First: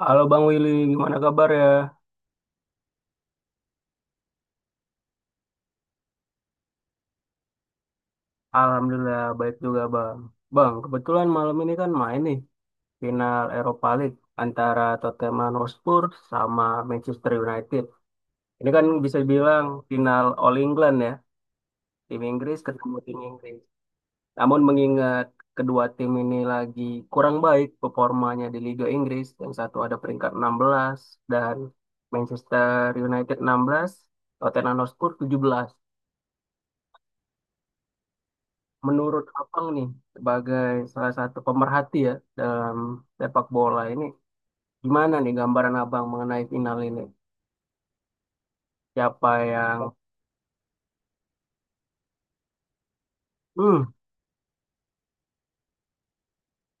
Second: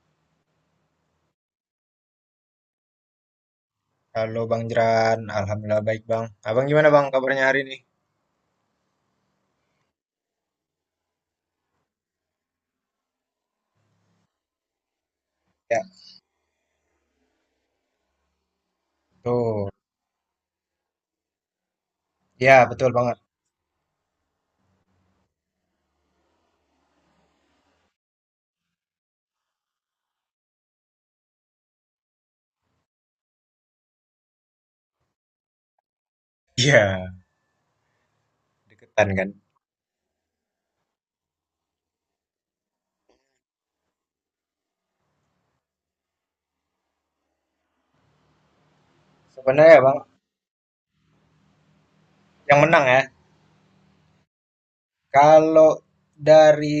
Halo Bang Willy, gimana kabar ya? Halo Bang Jeran, Alhamdulillah baik Bang. Abang gimana Bang kabarnya hari ini? Alhamdulillah baik juga Bang. Bang, kebetulan malam ini kan main nih final Europa League antara Tottenham Ya, Hotspur sama Manchester United. Ini kan bisa dibilang tuh. final All England ya, tim Ya, Inggris betul ketemu banget. tim Inggris. Namun mengingat kedua tim ini lagi kurang baik performanya di Liga Inggris, yang satu ada peringkat 16 dan Manchester United 16, Tottenham Hotspur 17. Iya, deketan Menurut kan. Abang nih sebagai salah satu pemerhati ya dalam sepak bola ini, gimana nih gambaran Abang mengenai final ini? Siapa Sebenarnya yang ya, Bang, yang menang ya. hmm, Kalau dari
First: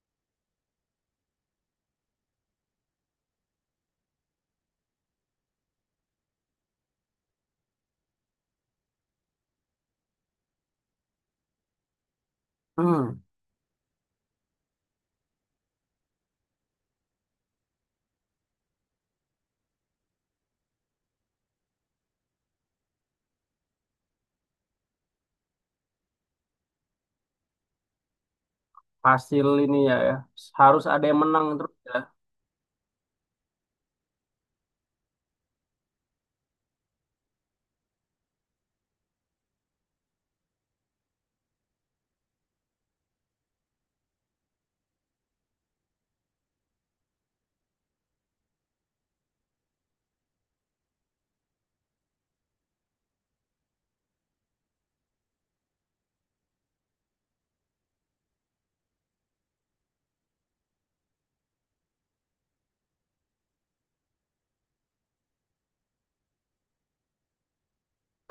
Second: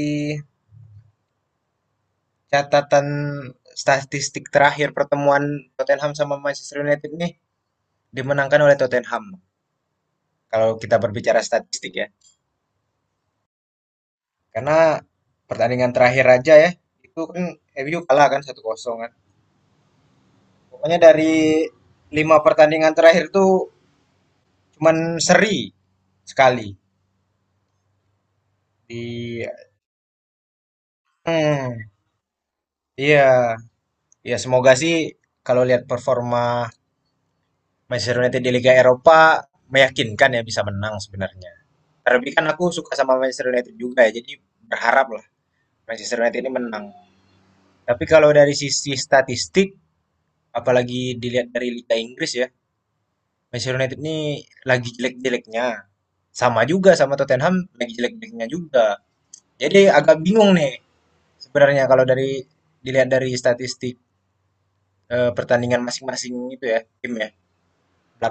catatan statistik terakhir pertemuan Tottenham sama Manchester United nih dimenangkan oleh Tottenham. Kalau kita berbicara statistik ya. hmm, Karena pertandingan terakhir aja ya, itu kan MU kalah kan 1-0 kan. Pokoknya dari lima pertandingan terakhir tuh cuman seri sekali Hasil di. ini, ya, ya harus ada yang menang terus, Hmm, ya. iya, ya semoga sih kalau lihat performa Manchester United di Liga Eropa meyakinkan ya bisa menang sebenarnya. Terlebih kan aku suka sama Manchester United juga ya, jadi berharap lah Manchester United ini menang. Tapi kalau dari sisi statistik, apalagi dilihat dari Liga Inggris ya, Manchester United ini lagi jelek-jeleknya. Sama juga sama Tottenham, lagi jelek-jeleknya juga. Jadi agak bingung nih sebenarnya kalau dari dilihat dari statistik. Eh, pertandingan masing-masing itu ya, tim ya.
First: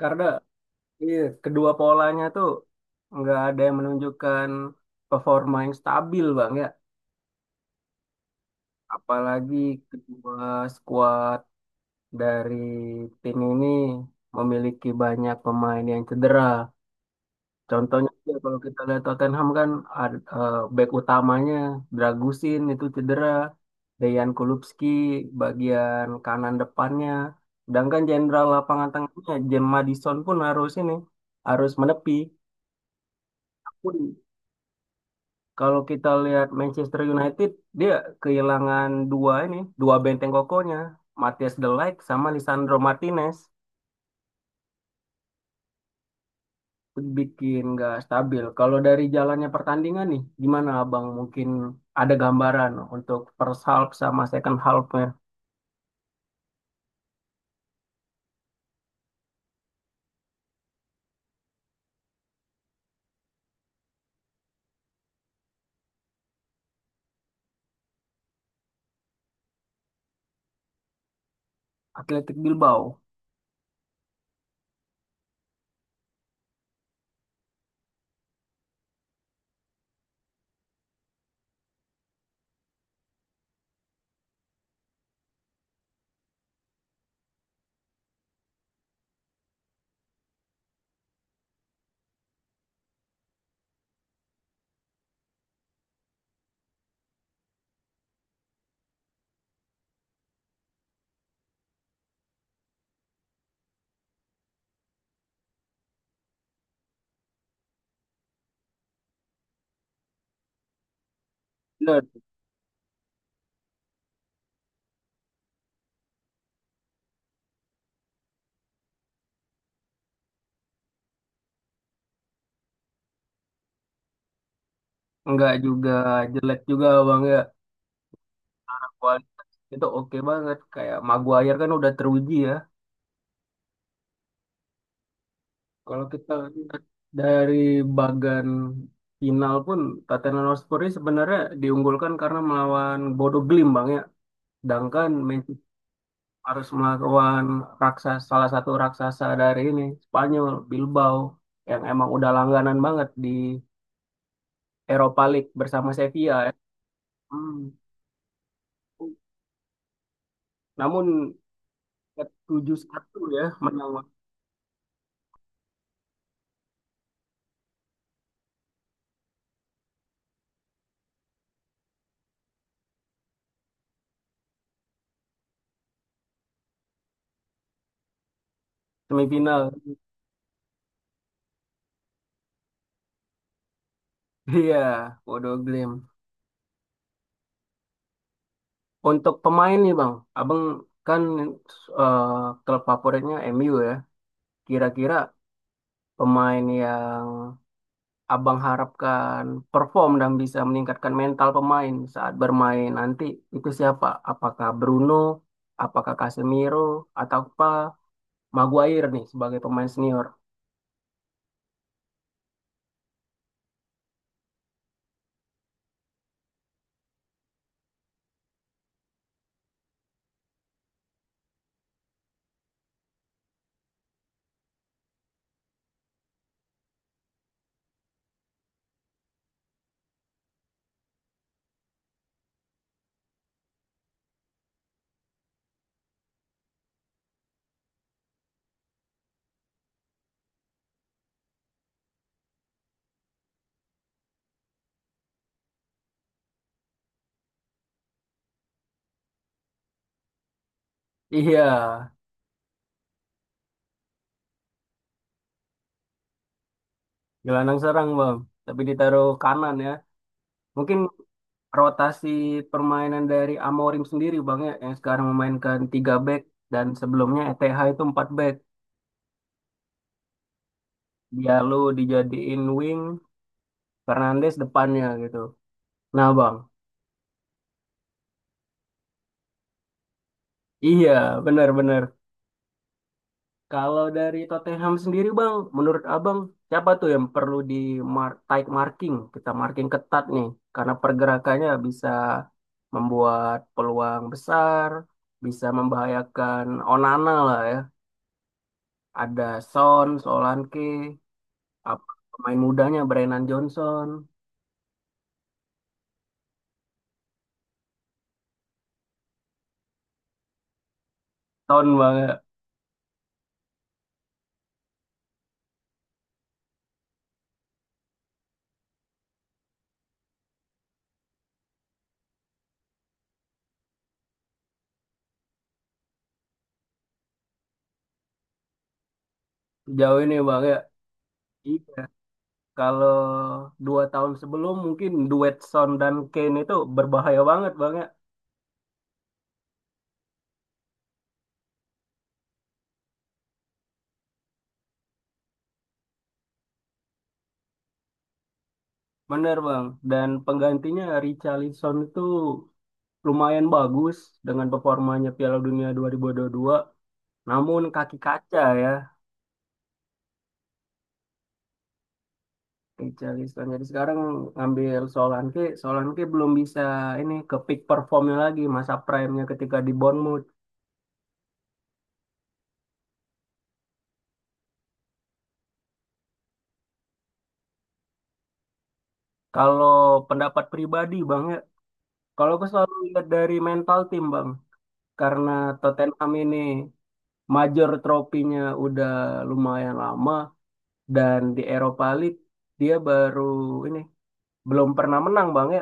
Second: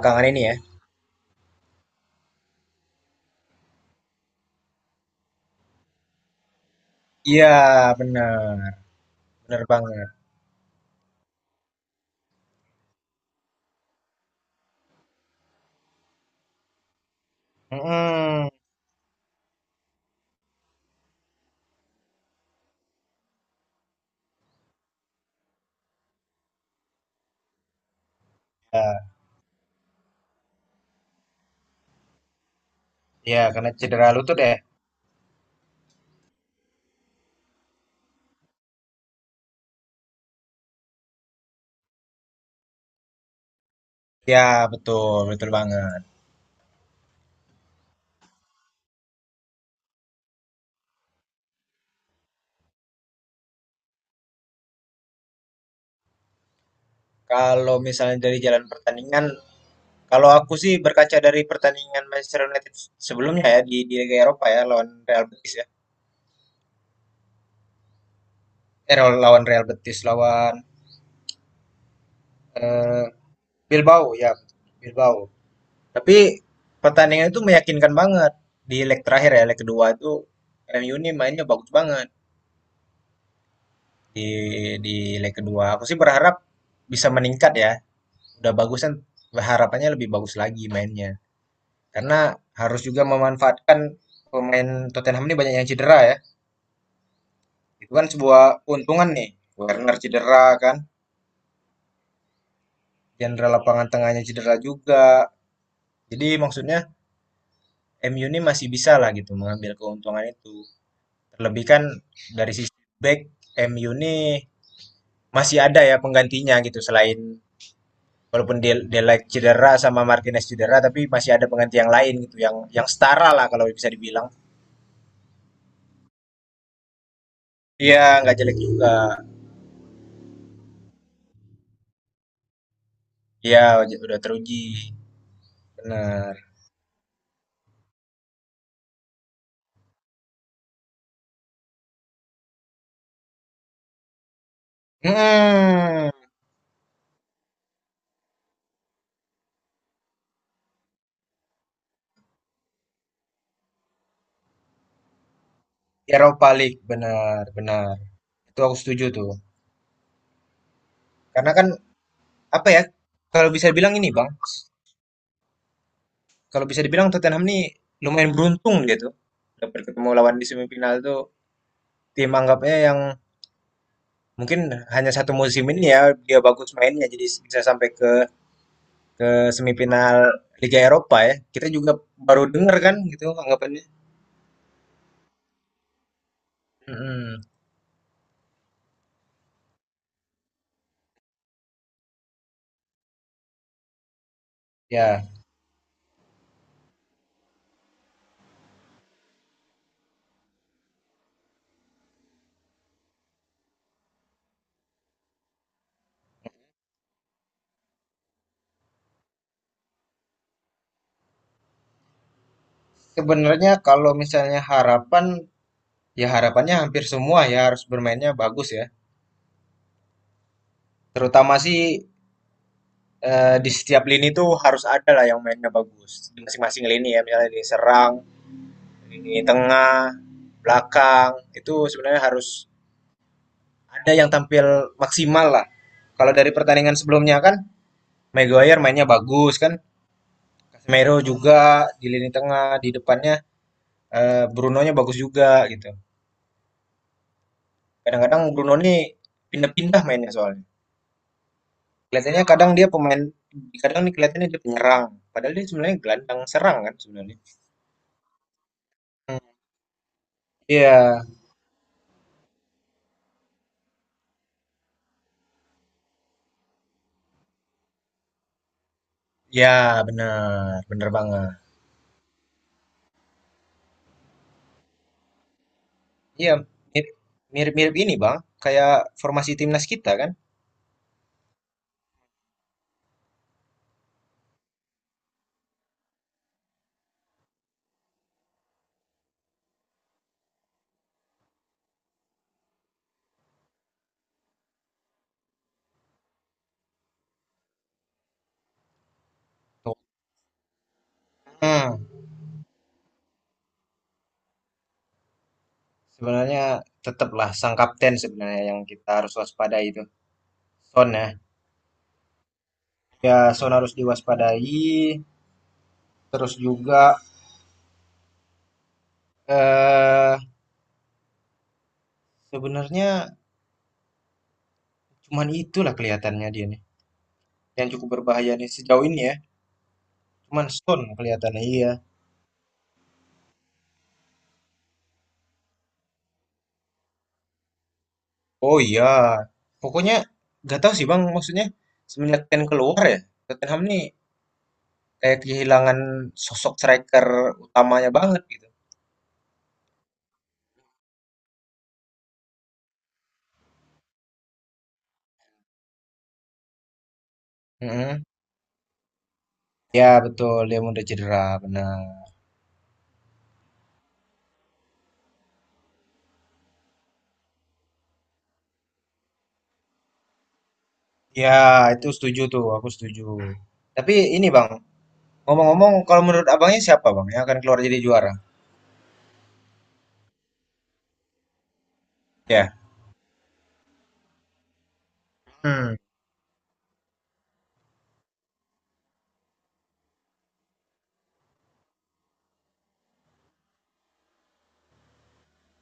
Karena ini ya. iya, kedua polanya tuh nggak ada yang menunjukkan performa yang stabil, Bang ya. Iya, bener. Apalagi Bener banget. kedua skuad dari tim ini memiliki banyak pemain yang cedera. Contohnya ya, Mm-mm. kalau kita lihat Tottenham kan back utamanya Dragusin itu cedera, Dejan Kulupski bagian kanan depannya, sedangkan jenderal lapangan Ya, tengahnya James Maddison pun harus menepi. ya, karena cedera Pun lutut ya. kalau kita lihat Manchester United, dia kehilangan dua benteng kokohnya, Matthias De Ligt sama Lisandro Martinez. Ya, betul. Betul banget. Bikin nggak stabil. Kalau dari jalannya pertandingan nih, gimana Abang? Mungkin ada gambaran untuk first half sama second half-nya. Kalau misalnya dari jalan pertandingan, kalau aku sih berkaca dari pertandingan Manchester United sebelumnya ya di Liga Eropa ya lawan Real Betis ya. Eh, lawan Real Betis lawan Athletic Bilbao? eh, Bilbao ya, Bilbao. Tapi pertandingan itu meyakinkan banget di leg terakhir ya, leg kedua itu MU ini mainnya bagus banget. di di leg kedua. Aku sih berharap bisa meningkat ya. Udah bagus kan harapannya lebih bagus lagi mainnya. Karena harus juga memanfaatkan pemain Tottenham ini banyak yang cedera ya. Itu kan sebuah keuntungan nih. Werner cedera kan, jenderal lapangan tengahnya cedera juga. Jadi maksudnya MU ini masih bisa lah gitu mengambil keuntungan itu. Terlebih kan Bener. dari sisi back MU ini masih ada ya penggantinya gitu selain walaupun Del Delight cedera sama Martinez cedera, tapi masih ada pengganti yang lain gitu, yang setara lah kalau bisa dibilang. Nggak juga, jelek juga Bang ya. Iya, nggak jelek juga. Kualitas itu oke banget. Kayak Maguire kan udah teruji ya. Iya, udah teruji. Kalau kita Benar. lihat dari bagan final pun, Tottenham Hotspur ini sebenarnya diunggulkan karena melawan Bodo Glimt Bang ya. Sedangkan Hmm, harus melawan raksasa, salah satu raksasa dari ini Spanyol Bilbao, yang emang udah langganan banget di Europa League bersama Sevilla Eropa ya. League, benar, Hmm. benar. Itu aku setuju tuh. Namun Karena kan apa 7 ya? satu ya Kalau bisa menang dibilang ini, Bang. Kalau bisa dibilang Tottenham ini lumayan beruntung gitu. Dapat ketemu lawan di semifinal tuh tim anggapnya yang mungkin hanya satu musim ini ya dia bagus mainnya jadi bisa sampai ke semifinal. semifinal Liga Eropa ya. Kita juga baru dengar kan gitu anggapannya. Iya, Bodo Glim. Mm-mm. Untuk pemain nih Bang, Abang kan eh, klub favoritnya MU ya. Kira-kira Ya, pemain yang Abang harapkan perform dan bisa meningkatkan mental pemain saat bermain nanti itu siapa? Apakah Bruno, apakah Casemiro, atau apa Maguire nih sebagai pemain senior? sebenarnya kalau misalnya harapan, ya harapannya hampir semua ya harus bermainnya bagus ya. Terutama sih eh, di setiap lini tuh harus ada lah yang mainnya bagus. Di masing-masing lini ya, misalnya di serang, lini tengah, belakang, itu sebenarnya harus ada yang tampil maksimal lah. Kalau dari pertandingan sebelumnya kan, Maguire mainnya bagus kan, Casemiro juga di lini tengah, di depannya eh, Bruno-nya bagus juga gitu. Kadang-kadang Bruno nih pindah-pindah mainnya soalnya. Iya, Kelihatannya kadang dia pemain, kadang nih kelihatannya dia penyerang. Padahal dia sebenarnya gelandang serang kan sebenarnya. gelandang serang bang, tapi ditaruh Hmm, kanan ya. Mungkin Iya, rotasi permainan dari Amorim sendiri bang ya, yang sekarang memainkan 3 back dan sebelumnya ETH itu 4 back. ya benar, benar banget. Dia lu dijadiin wing, Fernandes depannya gitu. Nah Iya, bang, mirip- mirip-mirip ini Bang, kayak formasi timnas kita kan. iya benar-benar. Kalau dari Tottenham sendiri Bang, menurut Abang siapa tuh yang perlu di mar tight marking? Kita marking ketat nih karena pergerakannya bisa membuat peluang besar, bisa membahayakan Onana lah ya. Ada Tuh. Son, Solanke, Hmm, apa pemain mudanya Brennan Johnson. Sebenarnya tetaplah sang kapten sebenarnya yang kita harus waspadai itu. Son ya, Tahun Bang ya. ya Son harus diwaspadai. Terus juga, eee, sebenarnya cuman itulah kelihatannya dia nih, yang cukup berbahaya nih sejauh ini ya. Sejauh ini Bang Cuman ya. Stone kelihatannya, iya. Iya. Kalau dua tahun sebelum, mungkin duet Son dan Kane itu berbahaya banget Bang ya. Oh iya, pokoknya nggak tahu sih Bang, maksudnya semenjak Kane keluar ya, Tottenham nih kayak kehilangan sosok striker utamanya banget gitu. Bener Bang, dan penggantinya Richarlison itu lumayan bagus dengan performanya Piala Dunia 2022. Namun kaki Mhm. kaca ya Ya betul, dia udah cedera, benar. Richarlison. Jadi sekarang ngambil Solanke, Solanke belum bisa ini ke peak performnya lagi, masa prime-nya ketika di Bournemouth. Ya, itu setuju tuh, aku setuju. Tapi ini Bang, ngomong-ngomong kalau menurut Abangnya siapa Bang yang akan keluar jadi juara? Kalau pendapat pribadi Bang ya, kalau aku Ya. selalu lihat dari mental tim Bang, karena Hmm, Tottenham ini major tropinya udah lumayan lama, dan di Eropa League dia baru ini belum pernah menang Bang ya,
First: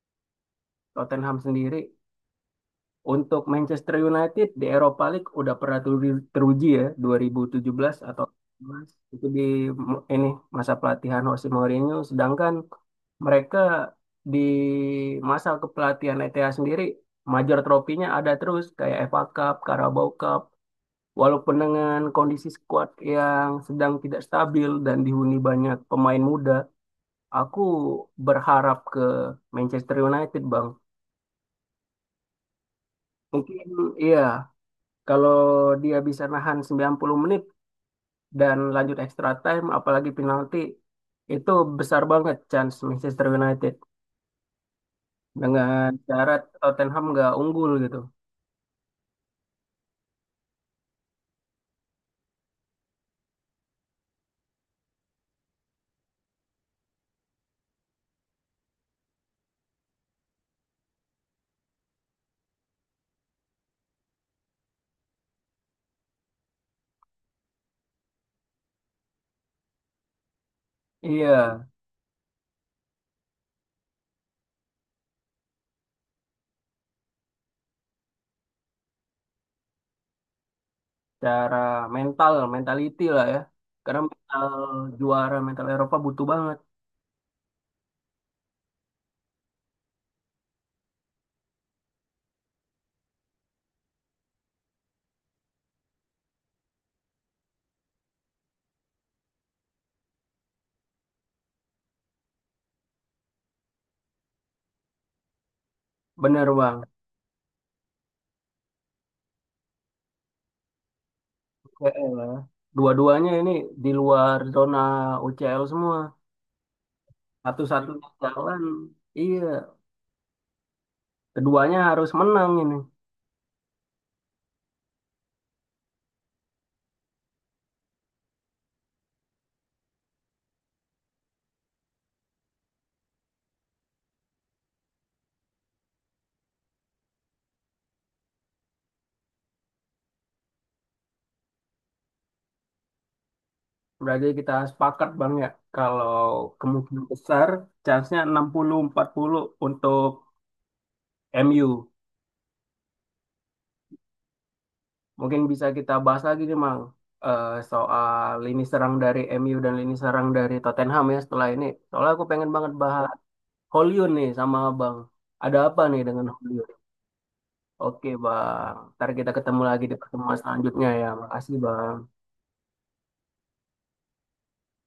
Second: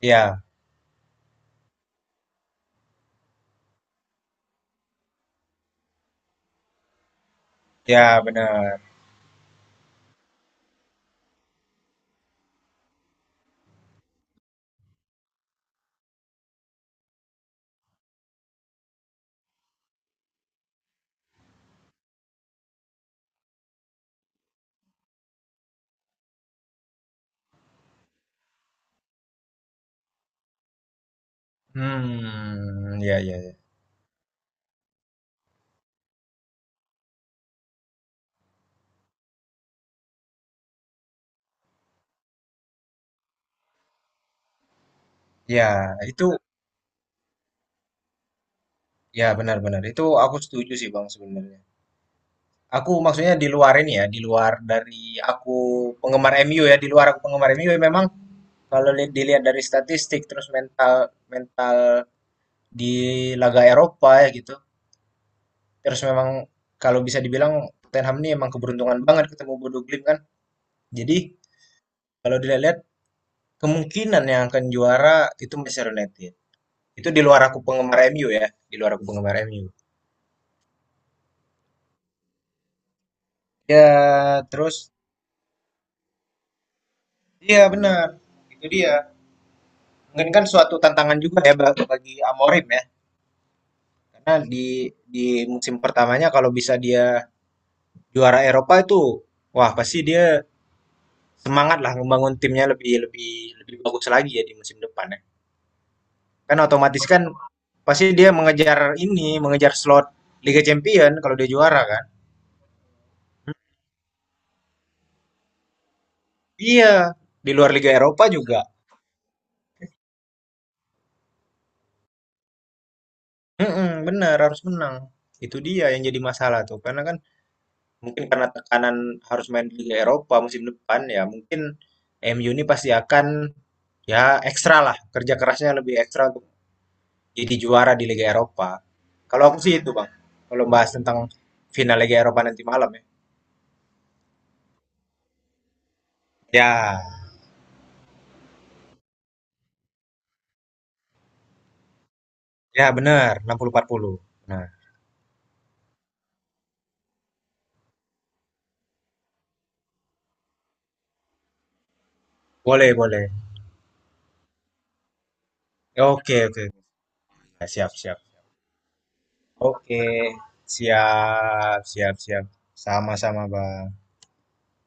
iya. Tottenham sendiri. Untuk Manchester United di Eropa League udah pernah teruji ya 2017 Ya, atau benar. 18 itu di ini masa pelatihan Jose Mourinho, sedangkan mereka di masa kepelatihan ETA sendiri major tropinya ada terus kayak FA Cup, Carabao Cup. Walaupun dengan kondisi skuad yang sedang tidak stabil dan dihuni banyak pemain muda, aku berharap ke Manchester United, Bang. Hmm, ya, ya, ya. Mungkin iya, kalau dia bisa nahan 90 menit dan lanjut extra time, apalagi penalti, itu besar banget chance Manchester United dengan Ya, itu, syarat Tottenham nggak unggul gitu. ya benar-benar. Itu aku setuju sih Bang sebenarnya. Aku maksudnya di luar ini ya, di luar dari aku penggemar MU ya, di luar aku penggemar MU ya, memang kalau dilihat dari statistik terus mental mental di laga Eropa ya gitu. Terus memang kalau bisa dibilang Tottenham ini emang keberuntungan banget ketemu Bodo Glimt kan. Jadi Iya, kalau dilihat kemungkinan yang akan juara itu Manchester United. Itu di luar aku penggemar MU ya, di luar aku penggemar MU. cara mental, mentality lah ya. Karena mental Ya, terus juara, mental Eropa butuh banget. iya benar. Itu dia. Mungkin kan suatu tantangan juga ya bagi Amorim ya. Karena di musim pertamanya kalau bisa dia juara Eropa itu wah pasti dia semangat lah membangun timnya lebih lebih lebih bagus lagi ya di musim depan ya. Bener Kan bang, otomatis kan pasti dia mengejar ini, mengejar slot Liga Champion kalau dia juara kan. PL. Dua-duanya ini di luar zona UCL semua. Iya, di luar Liga Satu-satunya Eropa juga. jalan, iya. Keduanya harus menang ini. Mhm, bener harus menang. Itu dia yang jadi masalah tuh, karena kan mungkin karena tekanan harus main di Liga Eropa musim depan ya mungkin MU ini pasti akan ya ekstra lah kerja kerasnya lebih ekstra untuk jadi juara di Liga Eropa. Kalau aku sih itu Bang, kalau bahas tentang final Liga Eropa nanti malam ya. Berarti kita sepakat Bang ya, kalau Ya, kemungkinan besar, chance-nya 60-40 untuk MU. ya benar 60-40. Nah, Mungkin bisa kita bahas lagi nih Bang, soal lini serang dari MU dan lini serang dari Tottenham ya setelah ini. Soalnya aku pengen banget boleh bahas boleh. Hollywood nih sama Bang. Ada apa nih dengan Oke oke, Hollywood? ya, siap Oke, siap. Bang. Ntar kita ketemu lagi di Oke, pertemuan selanjutnya ya. Makasih, siap Bang. siap siap. Sama-sama Bang.